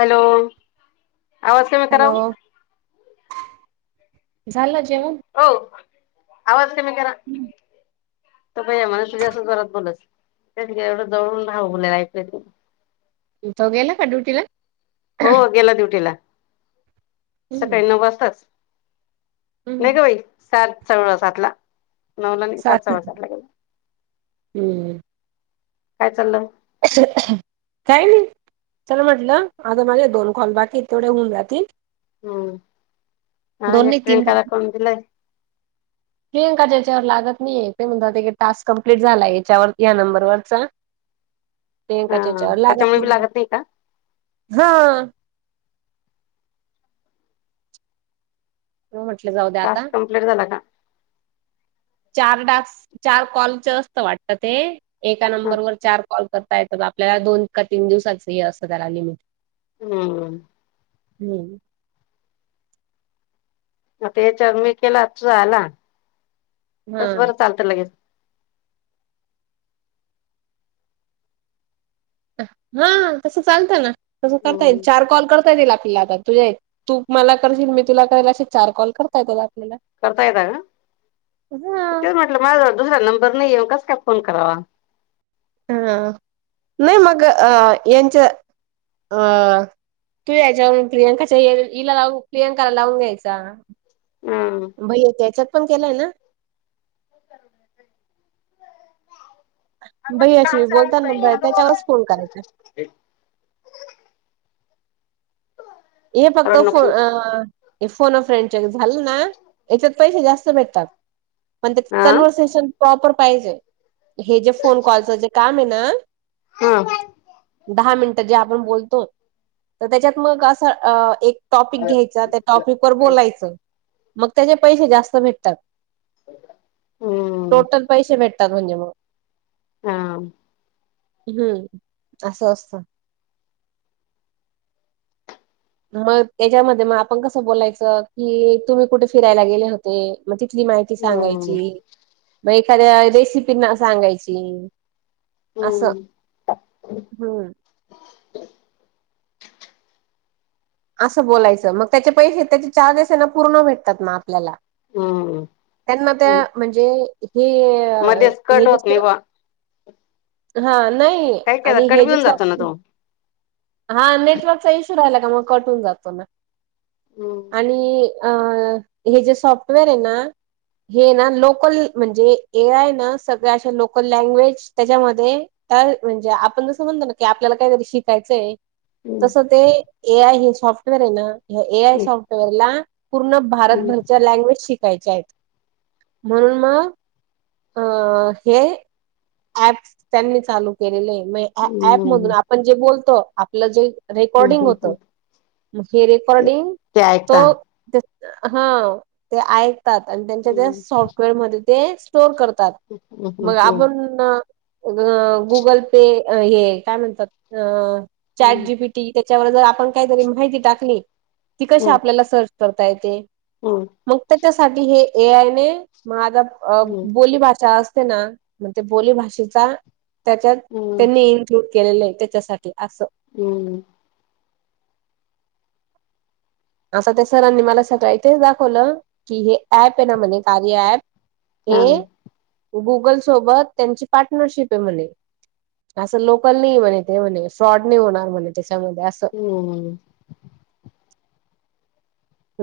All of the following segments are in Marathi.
हॅलो आवाज कमी हॅलो कराव झालं जेवण. ओ आवाज कमी करा. [unintelligible] तो गेला का ड्युटीला. हो गेला ड्युटीला हम्म सकाळी नऊ वाजताच. नाही हम्म गं बाई सात सव्वासातला नऊला नाही सात सव्वासातला गेला. हम्म काय चाललंय. काय नाही चल म्हटलं आता माझे दोन कॉल बाकी येतं तेवढे होऊन जातील. हम्म आज दोन नाही तीन एकट्याला बाकी काम दिलंय. प्रियंका ज्याच्यावर लागत नाहीये ते म्हणतात ते टास्क कम्प्लीट झालाय याच्यावर या नंबरवररचा. प्रियंकाच्या हा याच्यावर लागत त्याच्यामुळे बी नाही का हे हा म्हनून म्हटलं जाऊ द्या आता टास्क कंप्लीट झाला का चार डाक्स चार कॉलच असत वाटत ते एका हं नंबरवर चार कॉल करता येतात आपल्याला दोन का तीन दिवसाच हे असंत त्याला लिमिट. हम्म हम्म आता याच्यावर मी केला तुझा आला तस हा बरं चालतं लगेच. हा तसं चालतंय ना तसं करता येईल हम्म चार कॉल करता येतील आपल्याला आता. तुझ्या तू मला करशील मी तुला करेल असे चार कॉल करता येतात आपल्याला. करता येतात का हा तेच म्हटलं माझ्याजवळ दुसरा नंबर नाही मग कसा काय फोन करावा. हा नाही मग अ यांच्या अ तू याच्या वरूण प्रियांकाच्या हिला लावून प्रियांकाला लावून घ्यायचा. हम्म भैय्याच्या याच्यात पण केलाय ना. आम्हाला भैय्या काम शी चालू आहे बाई बोलताना हॅलो. त्याच्यावरच फोन करायचा. हे फक्त रडू फो नको अ फ्रेंड हे झालं ना याच्यात पैसे जास्त भेटतात पण त्याच्यात आ कन्वरर्सेशन प्रॉपर पाहिजे हे जे फोन कॉलच जे काम हाय ना हा दहा मिनिटं जे आपण बोलतो तर त्याच्यात मग असं एक टॉपिक घ्यायचा त्या टॉपिक वर बोलायचं मग त्याचे पैसे जास्त भेटतात. हम्म टोटल पैसे भेटतात म्हणजे मग हा हम्म असं असतं. मग त्याच्यामध्ये मग आपण कसं बोलायचं की तुम्ही कुठे फिरायला गेले हो ते मग तिथली माहिती हम्म सांगायची. मग एखाद्या रेसिपीना सांगायची असं. हम्म हम्म. असं बोलायचं मग त्याचे पैसे त्याचे चार्जेस आहे ना पूर्ण भेटतात म आपल्याला. हम्म त्यांना हम्म. त्या म्हणजे हे मध्येच हे कट होत नाही दिसल बुवा हा नाई काय केला आणि कट हे बी जे होऊन जातो ना सॉफ्टवेअर तो. हा नेटवर्कचा इश्यू राहिला का मग कट होऊन जातो ना. हम्म! आणि हे जे सॉफ्टवेअर आहे ना हे ना लोकल म्हणजे एआय ना सगळ्या अशा लोकल लँग्वेज त्याच्यामध्ये तर म्हणजे आपण जसं म्हणतो ना की आपल्याला काहीतरी शिकायचंय. हम्म तसं ते ए आय हे सॉफ्टवेअर हाय ना ए आय सॉफ्टवेअर ला पूर्ण हम्म भारतभरच्या लँग्वेज शिक वायच्या आहेत म्हणून मग अ हे ऍप त्यांनी चालू केलेली आहे म ऍप मधून हम्म आपण जे बोलतो आपल्याला जे हम्म रेकॉर्डिंग हम्म होत हम्म. मग हे रेकॉर्डिंग ते ऐकता तो हा ते ऐकतात आणि त्यांच्या त्या हम्म सॉफ्टवेअरमध्ये ते ते का करतात. हम्म मग हम्म आपण गुगल पे हे काय म्हणतात चाट हम्म जीपी टी त्याच्यावर जर आपण काहीतरी माहिती टाकली ती कशी आपल्याला सर्च करता येते. हम्म! मग त्याच्यासाठी हे एआय ने मग आता हम्म बोली भाषा असते ना. मग ते बोली भााषेचा त्याच्यात हम्म त्यांनी इन्क्लूड केलेलं आहे त्याच्यासाठी असं. हम्म! आता त्या सरांनी मला सगळं इथेच दाखवलं की हे ऍप आहे ना म्हणे कार्य ऍप हा हे हम्म गुगल सोबत त्यांची पार्टनरशिप आहे म्हणे. असं लोकल नाही म्हणे ते म्हणे फ्रॉड नाही होणार म्हणे त्याच्यामध्ये असं. हम्म!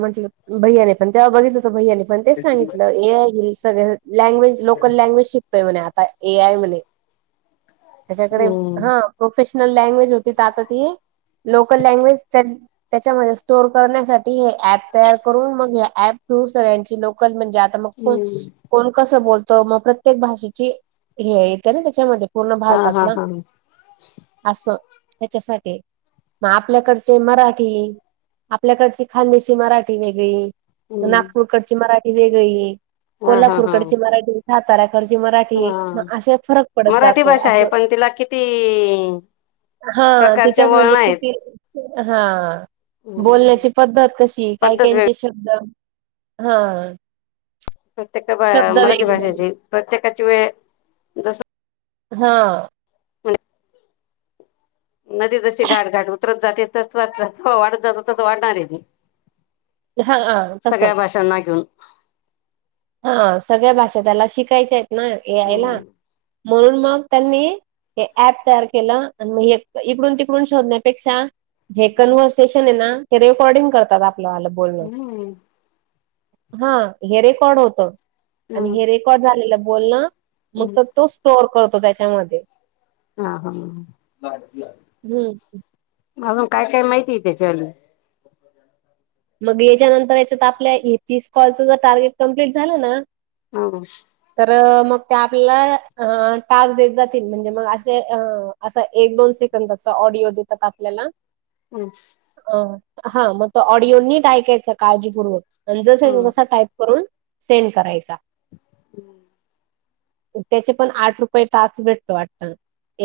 म्हटलं भैयाने पण तेव्हा बघितलं तर भैयानी पण तेच सांगितलं ए आय ही सगळं लँग्वेज लोकल लँग्वेज शिकतय म्हणे आता ए आय म्हणे. त्याच्याकडे हम्म. हा प्रोफेशनल लँग्वेज होती ती आता ती लोकल लँग्वेज त्याच्यामध्ये स्टोअर काढण्यासा ठी ऍप तयार करून मग ह ऍप थू सगळ्यांची लोकल म्हणजे आता मग को हम्म कोण कसं बोलतो मग प्रत्येक भाषेची हे येत ना त्याच्यामध्ये पूर्ण हा हा भारतातला हा असं त्याच्यासाठी हाय. मग आपल्याकडचे मराठी आपल्याकडचे खानदेशी मराठी वेगळी हम्म नागपूरकडची मराठी वेगळी. हा हा कोल्हापूर हा कडची मराठी साताऱ्या कडची मराठी हा. म अस फरक पडत मराठी जातो भाषा आहे असं. पण तिला किती हा प्रकारचे तिच्यात वळण म्हणजे किती हा. हम्! पद्धत कशी आहे काय काययांचे शब्द हा. प्रत्येका मराठी भाषेची प्रत्येकाची वेळ जस हा! [inaudible] नदी जशी घाट घाट उतरत जाते तस वाढत जातो तस वाढणार आहे ते. हा हा तस. [unintelligible] हा सगळ्या भाषा त्याला शिकायच्या आहेत ना ए आय ला म्हणून मग त्यांनी हे ऍप तयार केलं आणि मग इकडून तिकडून शोधण्यापेक्षा हे कन्वर्सेशन आहे ना ते रेकॉर्डिंग करतात आपलं बोलणं. हम्म हा हे रेकॉड होत. आणि हम्म हे रेकॉर्ड झालेलं बोलन मग तर तो स्टोअर करतो त्याच्यामध्ये. हा हा, म हं. अजून काय काय माहितीय त्याच्यावाली? मग याच्यानंतर याच्यात, आपल्या हे तीस कॉलच जर टार्गेट कम्प्लीट झालं ना? हं. तर मग त्या आपल्याला, अ टास्क देत जातील म्हणजे मग अशे अ असा एक-दोन सेकंदाचा ऑडिओ देतात, आपल्याला हम्. अ, हा मग त ऑडिओ नीट ऐकायच काळजीपूर्वक जस जसा टाय करून, सेंड करायचा. हम्म. त्याचे पण आठ रुपये टास्क भेटतो वाटत,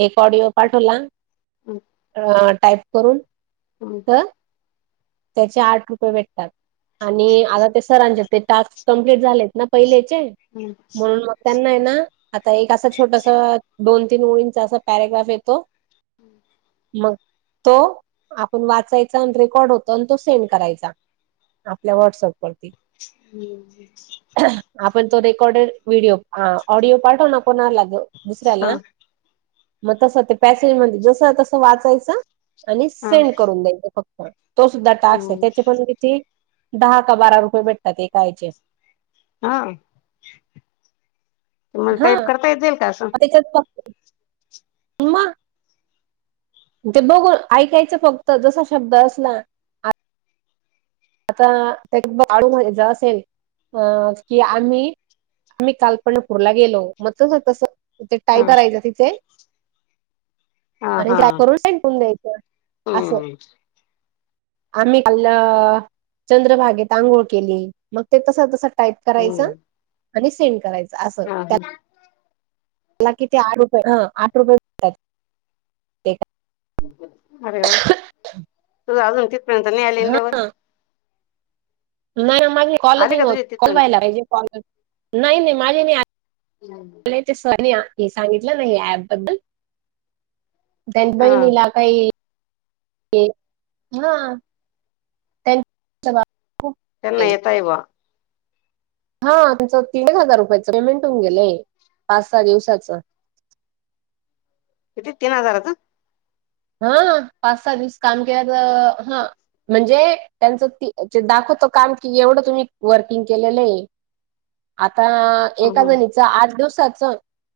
एक ऑडिओ पाठवला हम. टाईप करून हम. तर त्याचे आठ रुपये भेटतात आणि आता ते सरांचे ते टास्क कंप्ललीट झालेत ना पहिलेचे ये म्हणून मग त्यांना ना, आता एक असं छोटस दोन-तीन ओळीचा असा पॅराग्राफ येतो हम्म [inaudible] मग तो आपण वाचायचा अन रेकॉर्ड होतो. पण तो सेंड करायचा आपल्या व्हॉट्सअप वरती. हम्म. आपण तो रेकॉर्डेड व्हिडिओ हा ऑडिओ पाठव ना कोणाला ग दुसऱ्याला? मग तसं ते पॅसेंज मध्ये जसं तसं वाचायचं. आणि सेंड करून द्यायचे फक्त, तो सुद्धा टास्क ये त्याचे पण कि ते दहा का बारा रुपये भेटतात एका याचे. हा तुमला टाईप करता येतीलईल का असं? तेच्याच फक्त तेे बघून ऐकायचं फक्त, जसा शब्द असला आता ऑडिओ मध्ये जर असेल, की आम्ही आम्ही काल पंढरपूरला गेलो, मग तस तस ते टाईप हा करायच तिथे. हा आणि हा त्या ऍप वरून सेंड करून द्यायचं, असं. हम्म आम्ही काल चंद्रभागेत आंघोळ केली, मग ते तस तस टाईप करायच हम्म आणि सेंड करायच अस हा हा मला किती आठ रुपये, आठ रुपये भेटतात, ते करा अरे हो, तुझ अजून तिथपर्यंत नाही आली ना लेवल? हा नाही माझे कॉल आली नही का होत, तुझी कॉल तिथपर्यंत व्हायला पाहिजे कॉलवर नाही नाही माझे नाही आले हम. त्याच्या सर नी सांगितलं ना अँप बद्दल, त्यान हा बहिणीला काही, एक हां. त्यांना येतयबा. हा त्यांचं तीन एक हजार रुपयाच पेमेंट होऊन गेलंय, पाच सहा दिवसाचं. किती तीन हजारच? हा पाच सात-दिस काम केलं तर, हं म्हणजे त्यांचं ती तें दाखवतो काम कि एवढं तुम्ही वर्किंग केलेलं ये. आता एका चांगलं जणी च, आठ दिवसाच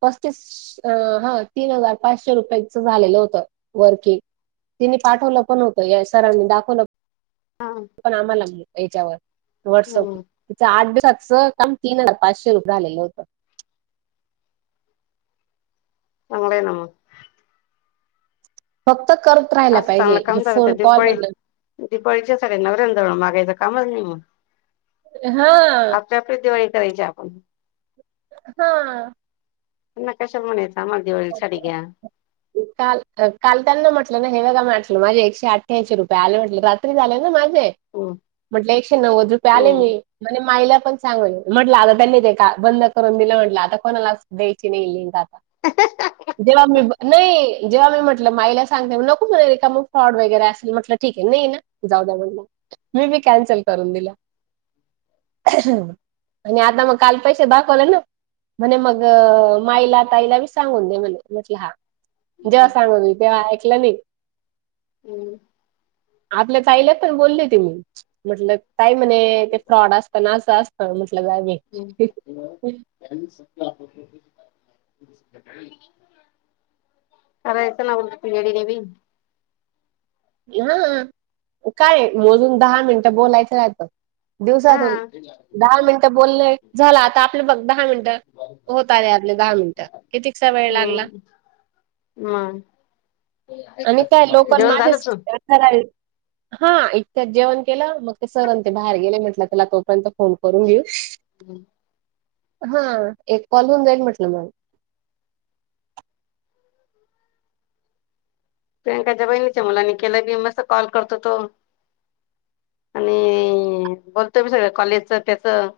पस्तीस श, हां तीन हजार, पाचशे रुपयाच झालेलं होतं वर्किंग, तिने पाठवलं पण होतं या सरांनी दाखवलं पण आम्हाला याच्यावर व्हॉट्सअप तिचं आठ दिसचं काम, तीन हजार पाचशे रुपये झालेलं होतं. चांगलय ना मग. फक्त करत राहायला पाहिजे, हे फोन कॉलये ना दिपोळीच्या साड्या नवऱ्याजवळ मागायचं कामचं नाही मग हं आपली आपली दिवाळी करायची आपण हां त्यांना कशाला म्हणायच आम्हाला दिवाळील साडी घ्या काल काल त्यांना म्हटलं ना हेंना का म्हटलं माझे एकशे अठ्ठ्याऐंशी रुपये आले म्हटले रात्रीच आले ना माझे म्हटलं एकशे नव्वद रुपये हम्म, आलेले म्हणे माईला पण सांगू म्हटलं आता त्यांनी ते का बंद करून दिलं म्हटलं आता कोणाला द्यायची नाही लिंक आ जेव्हा मी नाही जेव्हा मी म्हटलं माईला सांगते नको म्हने रिकामं फ्रॉड वगैरे असेल म्हटलं ठीकय नाही ना जाऊ द्या म्हटल मी बी कॅन्सल करून दिलं [inaudible] आणि आता मग काल पैसे दाखवले ना म्हणे मग माईला ताईला बी सांगून दे म्हणे म्हटलं हा जेव्हा हम्म, सांगत होते तेव्हा ऐकलं नाही हम् आपल्या ताईला पण बोलले होते मी म्हटलं ताई म्हणे ते फ्रॉड असतं ना असं असतं जाऊदे ली सत्ता [unintelligible] [inaudible] करायचं ना त्या वेडीनं बी हा काय? मोजून दहा मिनटं बोलायचं राहतं हा दिवसातून दहा मिनटं बोलय झालं आता आपले बघ दहा मिनटं होत आले आपले दहा मिनिटं कितीकसा वेळ लागला? हम जेवण झालं का? फराळी हा इतक्यात जेवण केलं मग ते सरन ते बाहेर गेले म्हटंल चला तोपर्यंत फोन करून घेऊ हम्म हा एक कॉल होऊन जाईल म्हटलं मग प्रियांकाच्या बहिणीच्या मुलानी केला बी मस्त कॉल करतो तो आणि बोलतो बी सगळं कॉलेजच त्याचं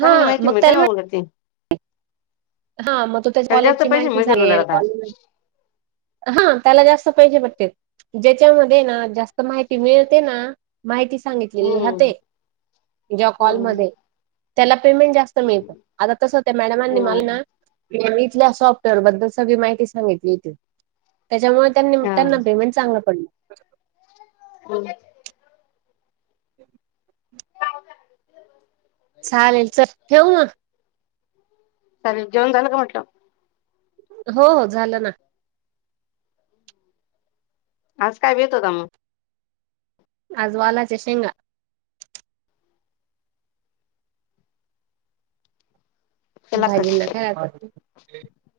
चांगली हा माहिती मग मिळते त्याला ना म्हण उलट ती हा मग तो त्या त्याला जास्त कॉलेजची पैसे माहिती मिळतील उलट सांगेल आता [unintelligible] हा त्याला जास्त पैशे भेटतेत ज्याच्यामध्येय ना जास्त माहिती मिळते ना माहिती सांगितलेली हम्म राहते ज्या हम्म कॉलमध्ये त्याला पेमेंट जास्त मिळतं आता तसं त्या मॅडमांनी मला ना हम्म मी इथल्या सॉफ्टवेअर बद्दल सगळी माहिती सांगितली होती त्याच्यामुळं त्यांनी त्यांना पेमेंट चांगलं पडलं हं ह [inaudible] पाहीन [unintelligible] [inaudible] चालेल चल ठेवू मग? चालेल जेवण झालं का म्हटलं? हो हो झालं ना आज काय बेत होता म? आज वालाच्या शेंगा केला भाजींना कट काय आता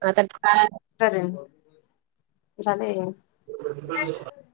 आता काय े [unintelligible] झाले प्रसप [unintelligible] [inaudible]